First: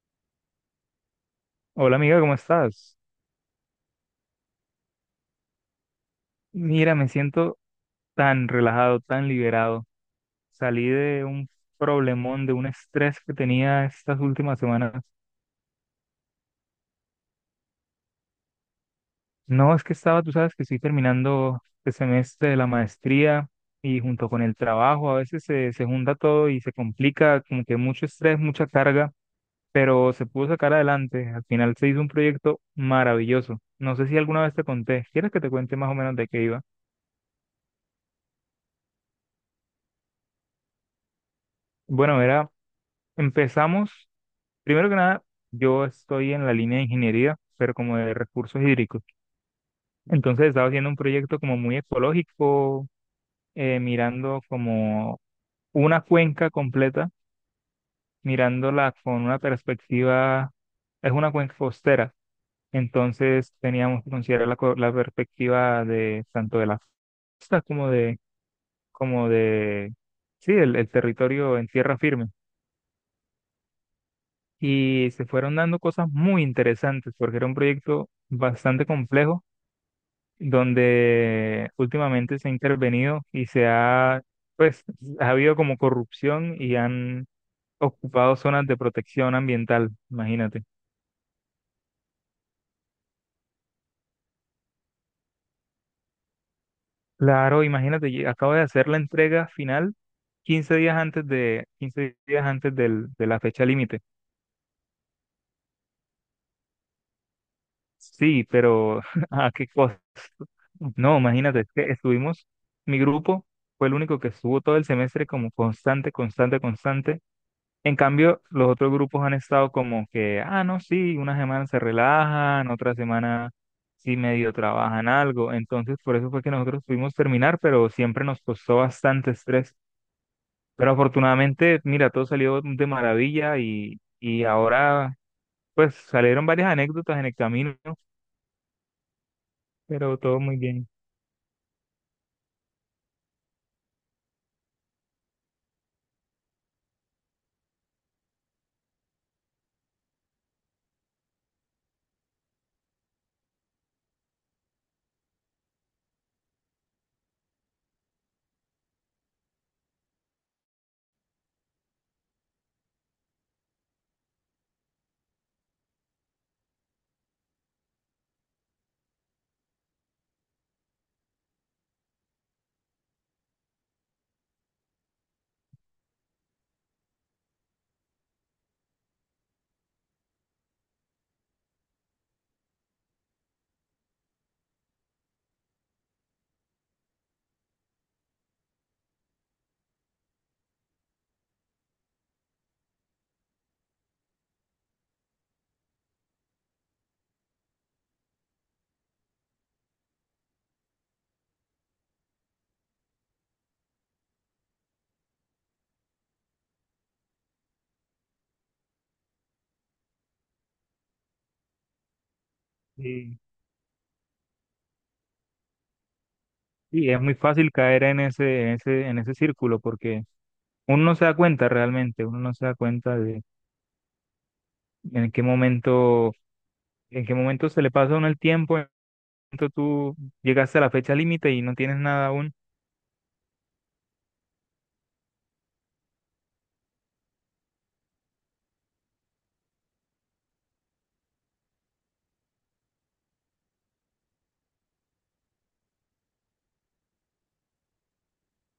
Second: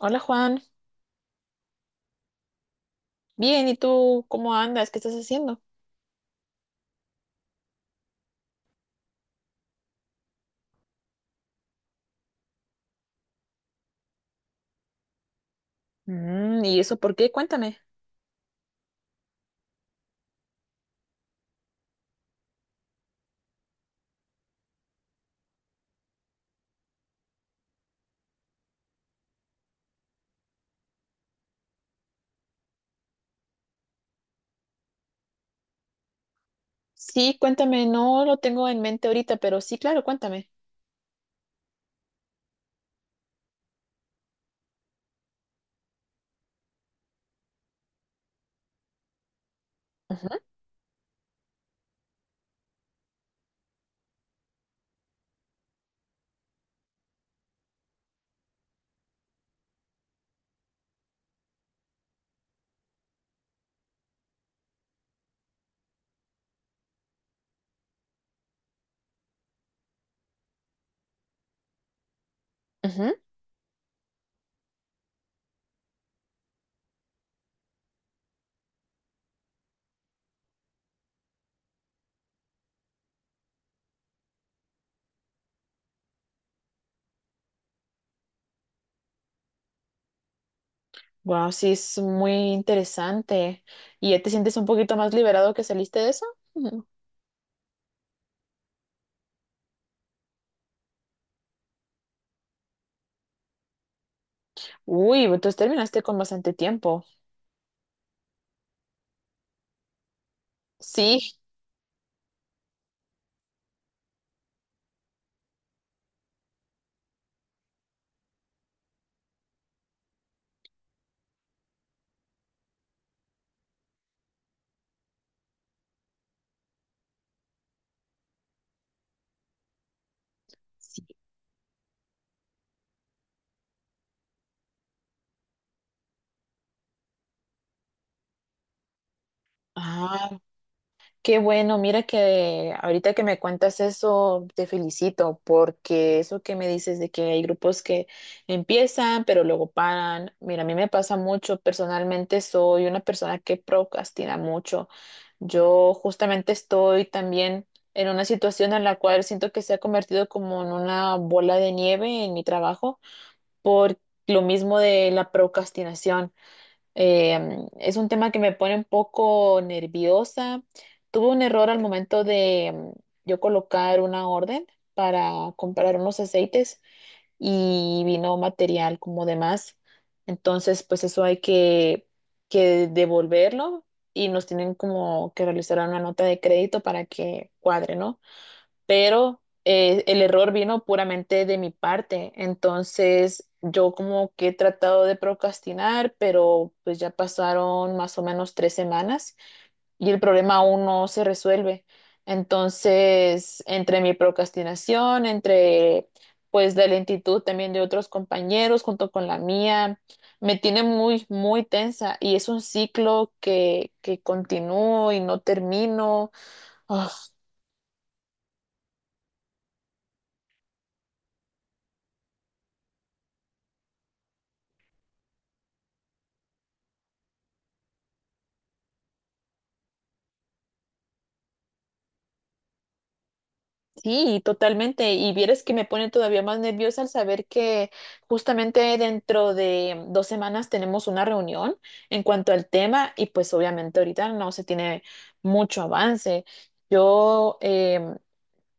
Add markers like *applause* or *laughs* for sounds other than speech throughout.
Hola Juan, Hola amiga, ¿cómo estás? bien, ¿y tú cómo andas? ¿Qué estás haciendo? Mira, me siento tan relajado, tan liberado. Salí de un problemón, de un estrés que tenía estas últimas semanas. Mm, ¿y eso por qué? Cuéntame. No, es que estaba, tú sabes que estoy terminando el semestre de la maestría y junto con el trabajo a veces se junta todo y se complica, como que mucho estrés, mucha carga, pero se pudo sacar adelante. Al final se hizo un proyecto maravilloso. No sé si alguna vez te conté. ¿Quieres que te cuente más o menos de qué iba? Sí, cuéntame, no lo tengo en mente ahorita, pero sí, claro, cuéntame. Bueno, empezamos. Primero que nada, yo estoy en la línea de ingeniería, pero como de recursos hídricos. Entonces estaba haciendo un proyecto como muy ecológico, mirando como una cuenca completa, mirándola con una perspectiva, es una cuenca costera. Entonces teníamos que considerar la perspectiva de tanto de la costa como de, sí, el territorio en tierra firme. Y se fueron dando cosas muy interesantes porque era un proyecto bastante complejo donde últimamente se ha intervenido y pues, ha habido como corrupción y han ocupado zonas de protección ambiental, imagínate. Wow, sí, es muy interesante. ¿Y ya te sientes un poquito más liberado que saliste de eso? Ujú. Claro, imagínate, y acabo de hacer la entrega final 15 días antes de la fecha límite. Uy, entonces terminaste con bastante tiempo. Sí, pero *laughs* ¿a qué costo? No, Sí. imagínate, es que estuvimos, mi grupo fue el único que estuvo todo el semestre como constante, constante, constante, en cambio, los otros grupos han estado como que, ah, no, sí, una semana se relajan, otra semana sí medio trabajan algo. Entonces, por eso fue que nosotros pudimos terminar, pero siempre nos costó bastante estrés. Pero Sí. afortunadamente, mira, todo salió de maravilla y ahora, pues, salieron varias anécdotas en el camino, pero Ah, todo muy bien. qué bueno, mira que ahorita que me cuentas eso, te felicito porque eso que me dices de que hay grupos que empiezan pero luego paran, mira, a mí me pasa mucho, personalmente soy una persona que procrastina mucho. Yo justamente estoy también en una situación en la cual siento que se ha convertido como en una bola de nieve en mi trabajo por lo mismo de la procrastinación. Es un tema que me pone un poco nerviosa. Tuve un error al momento de yo colocar una orden para comprar unos aceites y vino material como de más. Entonces, pues eso hay que devolverlo y nos tienen como que realizar una nota de crédito para que cuadre, ¿no? Pero el error vino puramente de mi parte. Entonces, yo como que he tratado de procrastinar, pero pues ya pasaron más o menos 3 semanas y el problema aún no se resuelve. Entonces, entre mi procrastinación, entre pues la lentitud también de otros compañeros junto con la mía, me tiene muy, muy tensa y es un ciclo Y, que continúo y no termino. Ah, y es muy fácil caer en ese círculo porque uno no se da cuenta realmente, uno no se da cuenta de en qué momento ¿En qué momento se le pasa a uno el tiempo? ¿En qué momento tú llegaste a la fecha límite y no tienes nada aún? sí, totalmente. Y vieras que me pone todavía más nerviosa al saber que justamente dentro de 2 semanas tenemos una reunión en cuanto al tema y pues obviamente ahorita no se tiene mucho avance. Yo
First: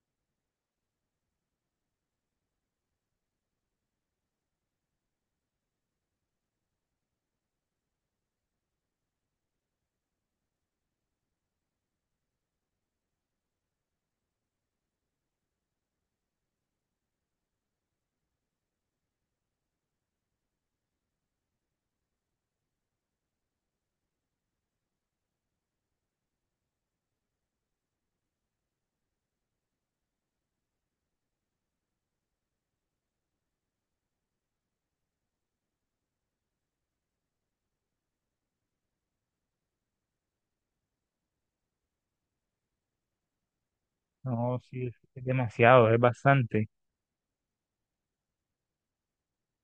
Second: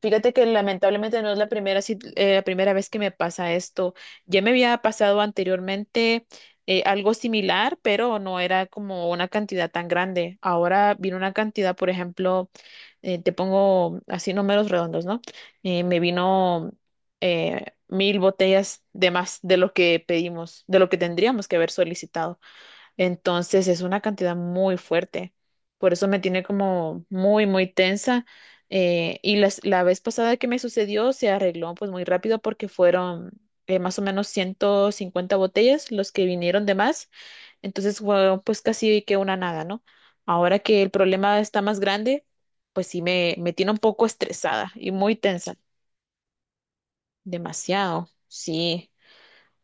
fíjate que lamentablemente no es la la primera vez que me pasa esto. Ya me había pasado anteriormente algo similar, pero no era como una cantidad tan grande. Ahora vino una cantidad, por ejemplo, te pongo así números redondos, ¿no? Me vino 1000 botellas de más de lo que pedimos, de lo que tendríamos que haber solicitado. Entonces es una cantidad muy fuerte. Por eso me tiene como muy, muy tensa. Y la vez pasada que me sucedió se arregló pues muy rápido porque fueron más o menos 150 botellas los que vinieron de más. Entonces fue pues casi que una nada, ¿no? Ahora que el problema está más grande, pues sí me tiene un poco No, estresada sí, y es muy es tensa. demasiado, es bastante. Demasiado, sí.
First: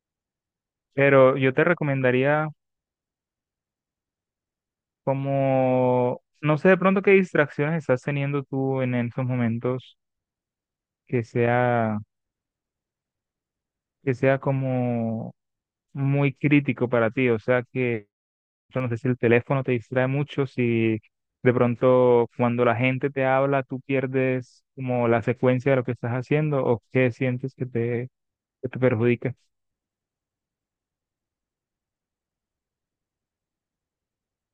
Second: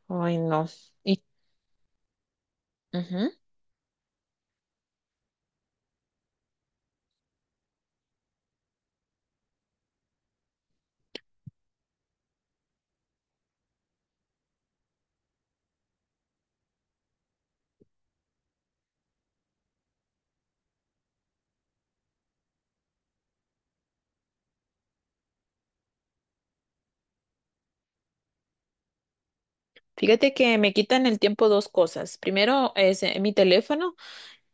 Ay, no. Y, Pero yo te recomendaría ujú. como, no sé de pronto qué distracciones estás teniendo tú en esos momentos que sea, que sea como muy crítico para ti, o sea que yo no sé si el teléfono te distrae mucho, si de pronto cuando la gente te habla tú pierdes como la secuencia de lo que estás haciendo o qué sientes que te, perjudica. Fíjate que me quitan el tiempo dos cosas. Primero es mi teléfono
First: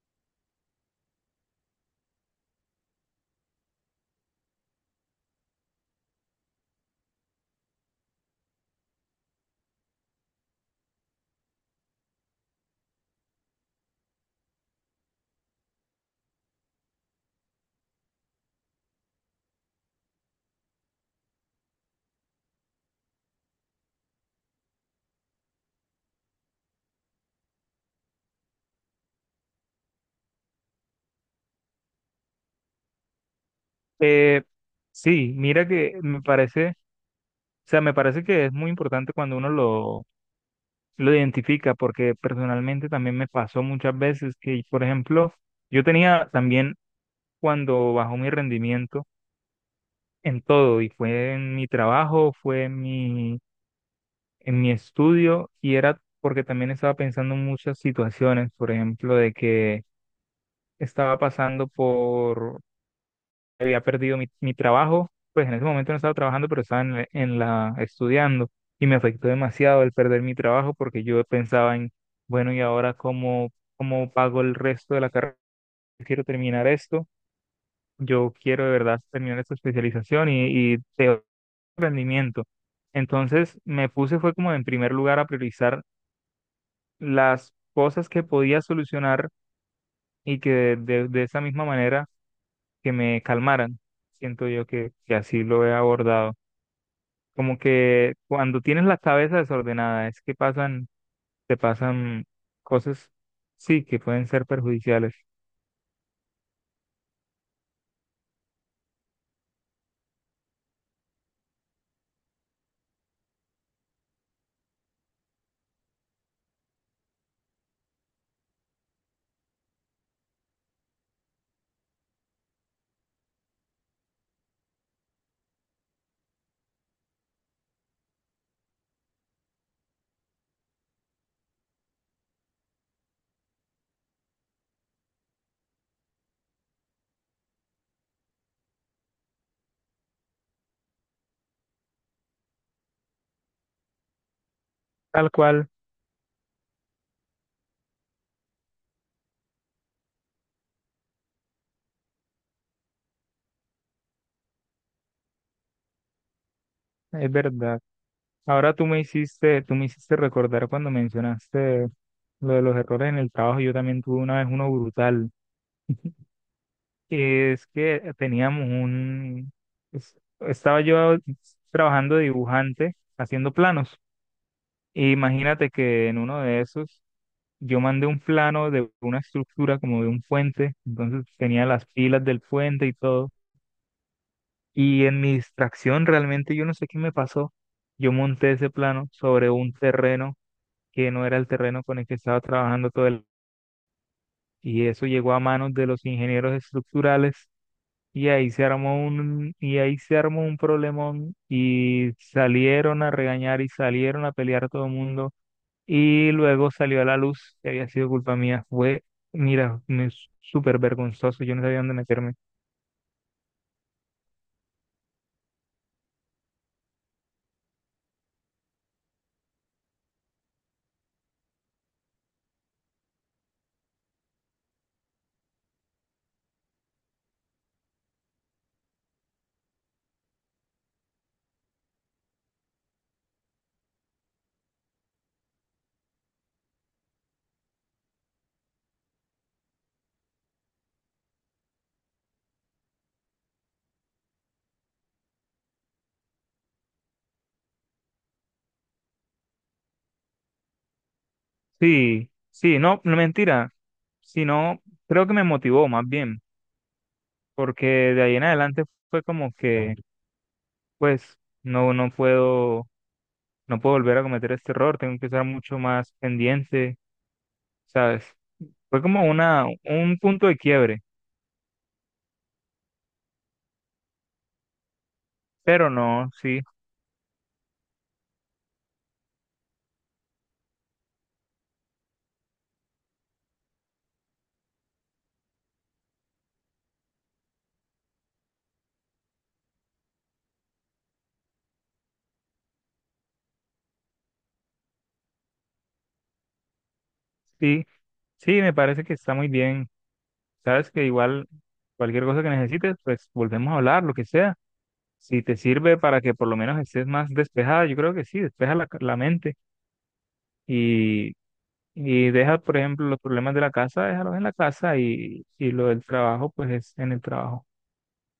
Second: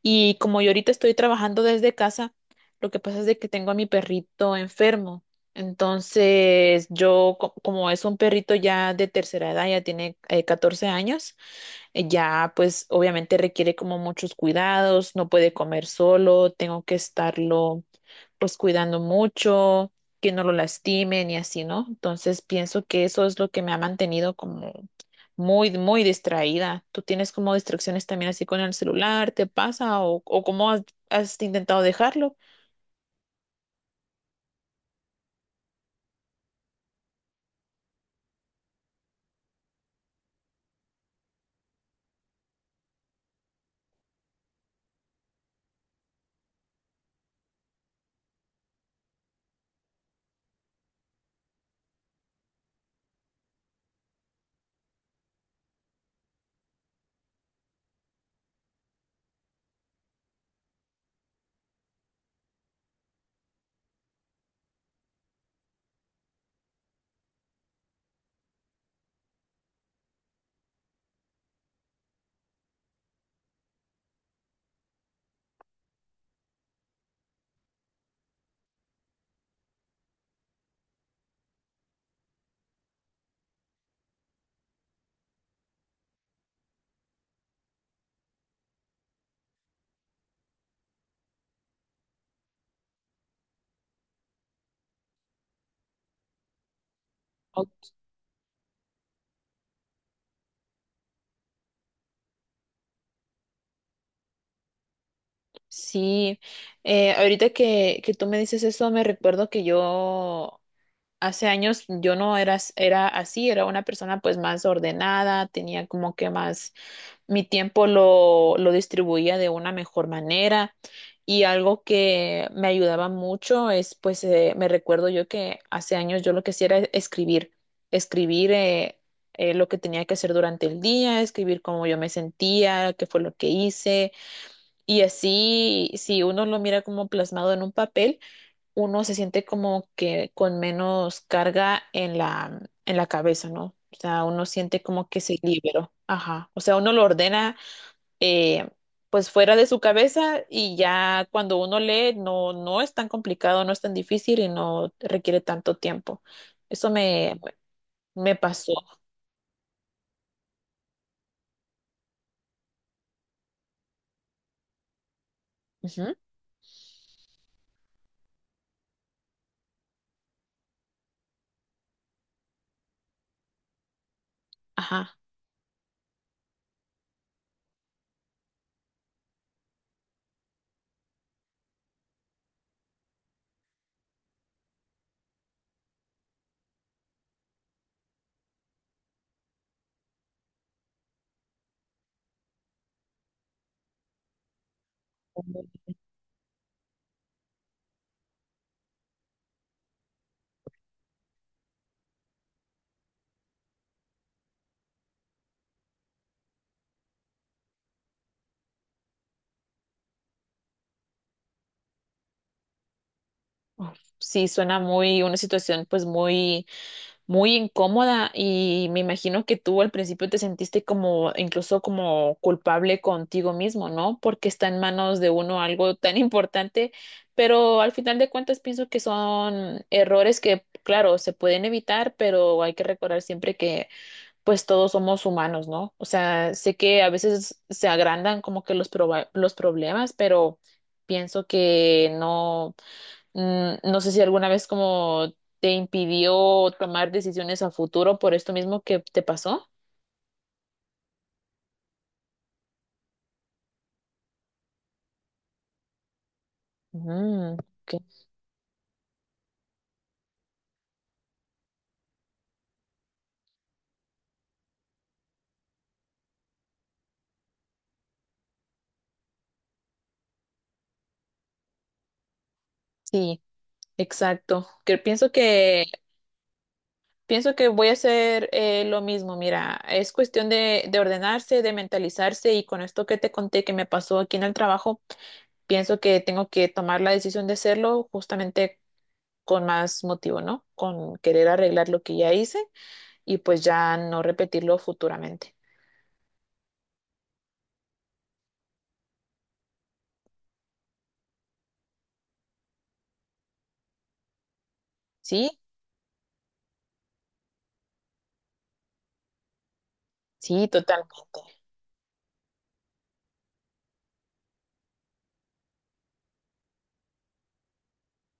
y como yo ahorita estoy trabajando desde casa, lo que pasa es de que tengo a mi perrito enfermo. Entonces yo, como es un perrito ya de tercera edad, ya tiene 14 años, ya pues obviamente requiere como muchos cuidados, no puede comer solo, tengo que estarlo pues cuidando mucho, que no lo lastimen y así, ¿no? Entonces pienso que eso es lo que me ha mantenido como muy, muy distraída. ¿Tú tienes como distracciones también así con el celular? ¿Te pasa? O cómo has intentado dejarlo? Eh, sí, mira que me parece, o sea, me parece que es muy importante cuando uno lo identifica, porque personalmente también me pasó muchas veces que, por ejemplo, yo tenía también cuando bajó mi rendimiento en todo, y fue en mi trabajo, fue en mi estudio y era porque también estaba pensando en muchas situaciones, por ejemplo, de que estaba pasando por, había perdido mi trabajo, pues en ese momento no estaba trabajando, pero estaba en la estudiando y me afectó demasiado el perder mi trabajo porque yo pensaba en, bueno, ¿y ahora cómo pago el resto de la carrera? Quiero terminar esto, yo quiero de verdad terminar esta especialización y de rendimiento. Entonces me puse fue como en primer lugar a priorizar las cosas que podía solucionar y que de esa misma manera que me calmaran. Siento yo que así lo he abordado. Como O- que cuando tienes la cabeza desordenada, es que te pasan cosas, sí, que pueden ser perjudiciales. sí, ahorita que tú me dices eso, me recuerdo que yo hace años yo no era, era así, era una persona pues más ordenada, tenía como que más, mi tiempo lo distribuía de una mejor manera y algo que me ayudaba mucho es pues me recuerdo yo que hace años yo lo que hacía era escribir, escribir lo que tenía que hacer durante el día, escribir cómo yo me sentía, qué fue lo que hice y así si uno lo mira como plasmado en un papel uno se siente como que con menos carga en la cabeza, ¿no? O sea, uno siente como que Tal se cual, liberó. Ajá. O sea, uno lo ordena eh, pues fuera de su cabeza y ya cuando uno lee no, no es tan complicado, no es tan difícil y no requiere tanto tiempo. Eso es me, verdad. me pasó. Ahora tú me hiciste recordar cuando mencionaste lo de los errores en el trabajo. Yo también tuve una vez uno brutal. Ujú. *laughs* Es que estaba yo trabajando de dibujante, haciendo planos. E Ajá. imagínate que en uno de esos yo mandé un plano de una estructura como de un puente, entonces tenía las pilas del puente y todo. Y en mi distracción realmente yo no sé qué me pasó. Yo monté ese plano sobre un terreno que no era el terreno con el que estaba trabajando todo el. Y eso llegó a manos de los ingenieros estructurales. Y ahí se armó un problemón y salieron a regañar y salieron a pelear todo el mundo y luego salió a la luz que había sido culpa mía. Mira, me súper vergonzoso, yo no sabía dónde meterme. Uf, sí, suena muy, una situación pues muy muy incómoda y me imagino que tú al principio te sentiste como incluso como culpable contigo mismo, ¿no? Porque está en manos de uno algo tan *laughs* importante, pero al final de cuentas pienso que son errores que, claro, se pueden evitar, pero hay que recordar siempre que pues todos somos humanos, ¿no? O sea, sé que a veces se agrandan como que los, los problemas, pero pienso que no. Mm, no sé si alguna vez como te impidió tomar decisiones a futuro por esto mismo que te pasó. Sí, sí, no, no mentira, sino creo que me motivó más bien, Mm, porque ok. de ahí en adelante fue como que, pues, no, no puedo volver a cometer este error, tengo que estar mucho más pendiente, ¿sabes? Fue como un punto de quiebre, Sí, exacto. Que pienso que pero no, sí, pienso que voy a hacer lo mismo. Mira, es cuestión de ordenarse, de mentalizarse y con esto que te conté que me pasó aquí en el trabajo, pienso que tengo que tomar la decisión de hacerlo justamente con más motivo, ¿no? Con querer arreglar lo que ya hice y pues ya no repetirlo futuramente. sí, sí, me parece que está muy bien. Sabes que igual cualquier cosa que necesites, pues volvemos a hablar, lo que sea. Si Sí, te sirve para que por lo menos estés más despejada, yo creo que sí, despeja la mente sí, totalmente. y, y deja, por ejemplo, los problemas de la casa, déjalos en la casa y lo del trabajo, pues es en el trabajo.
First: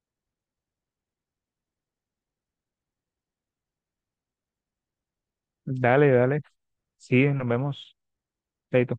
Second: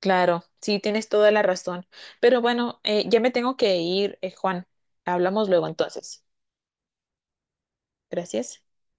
Claro, sí, tienes toda la razón. Pero bueno, ya me tengo que ir, Juan. Hablamos luego Dale, entonces. dale, sí, nos vemos. Gracias. Chaito.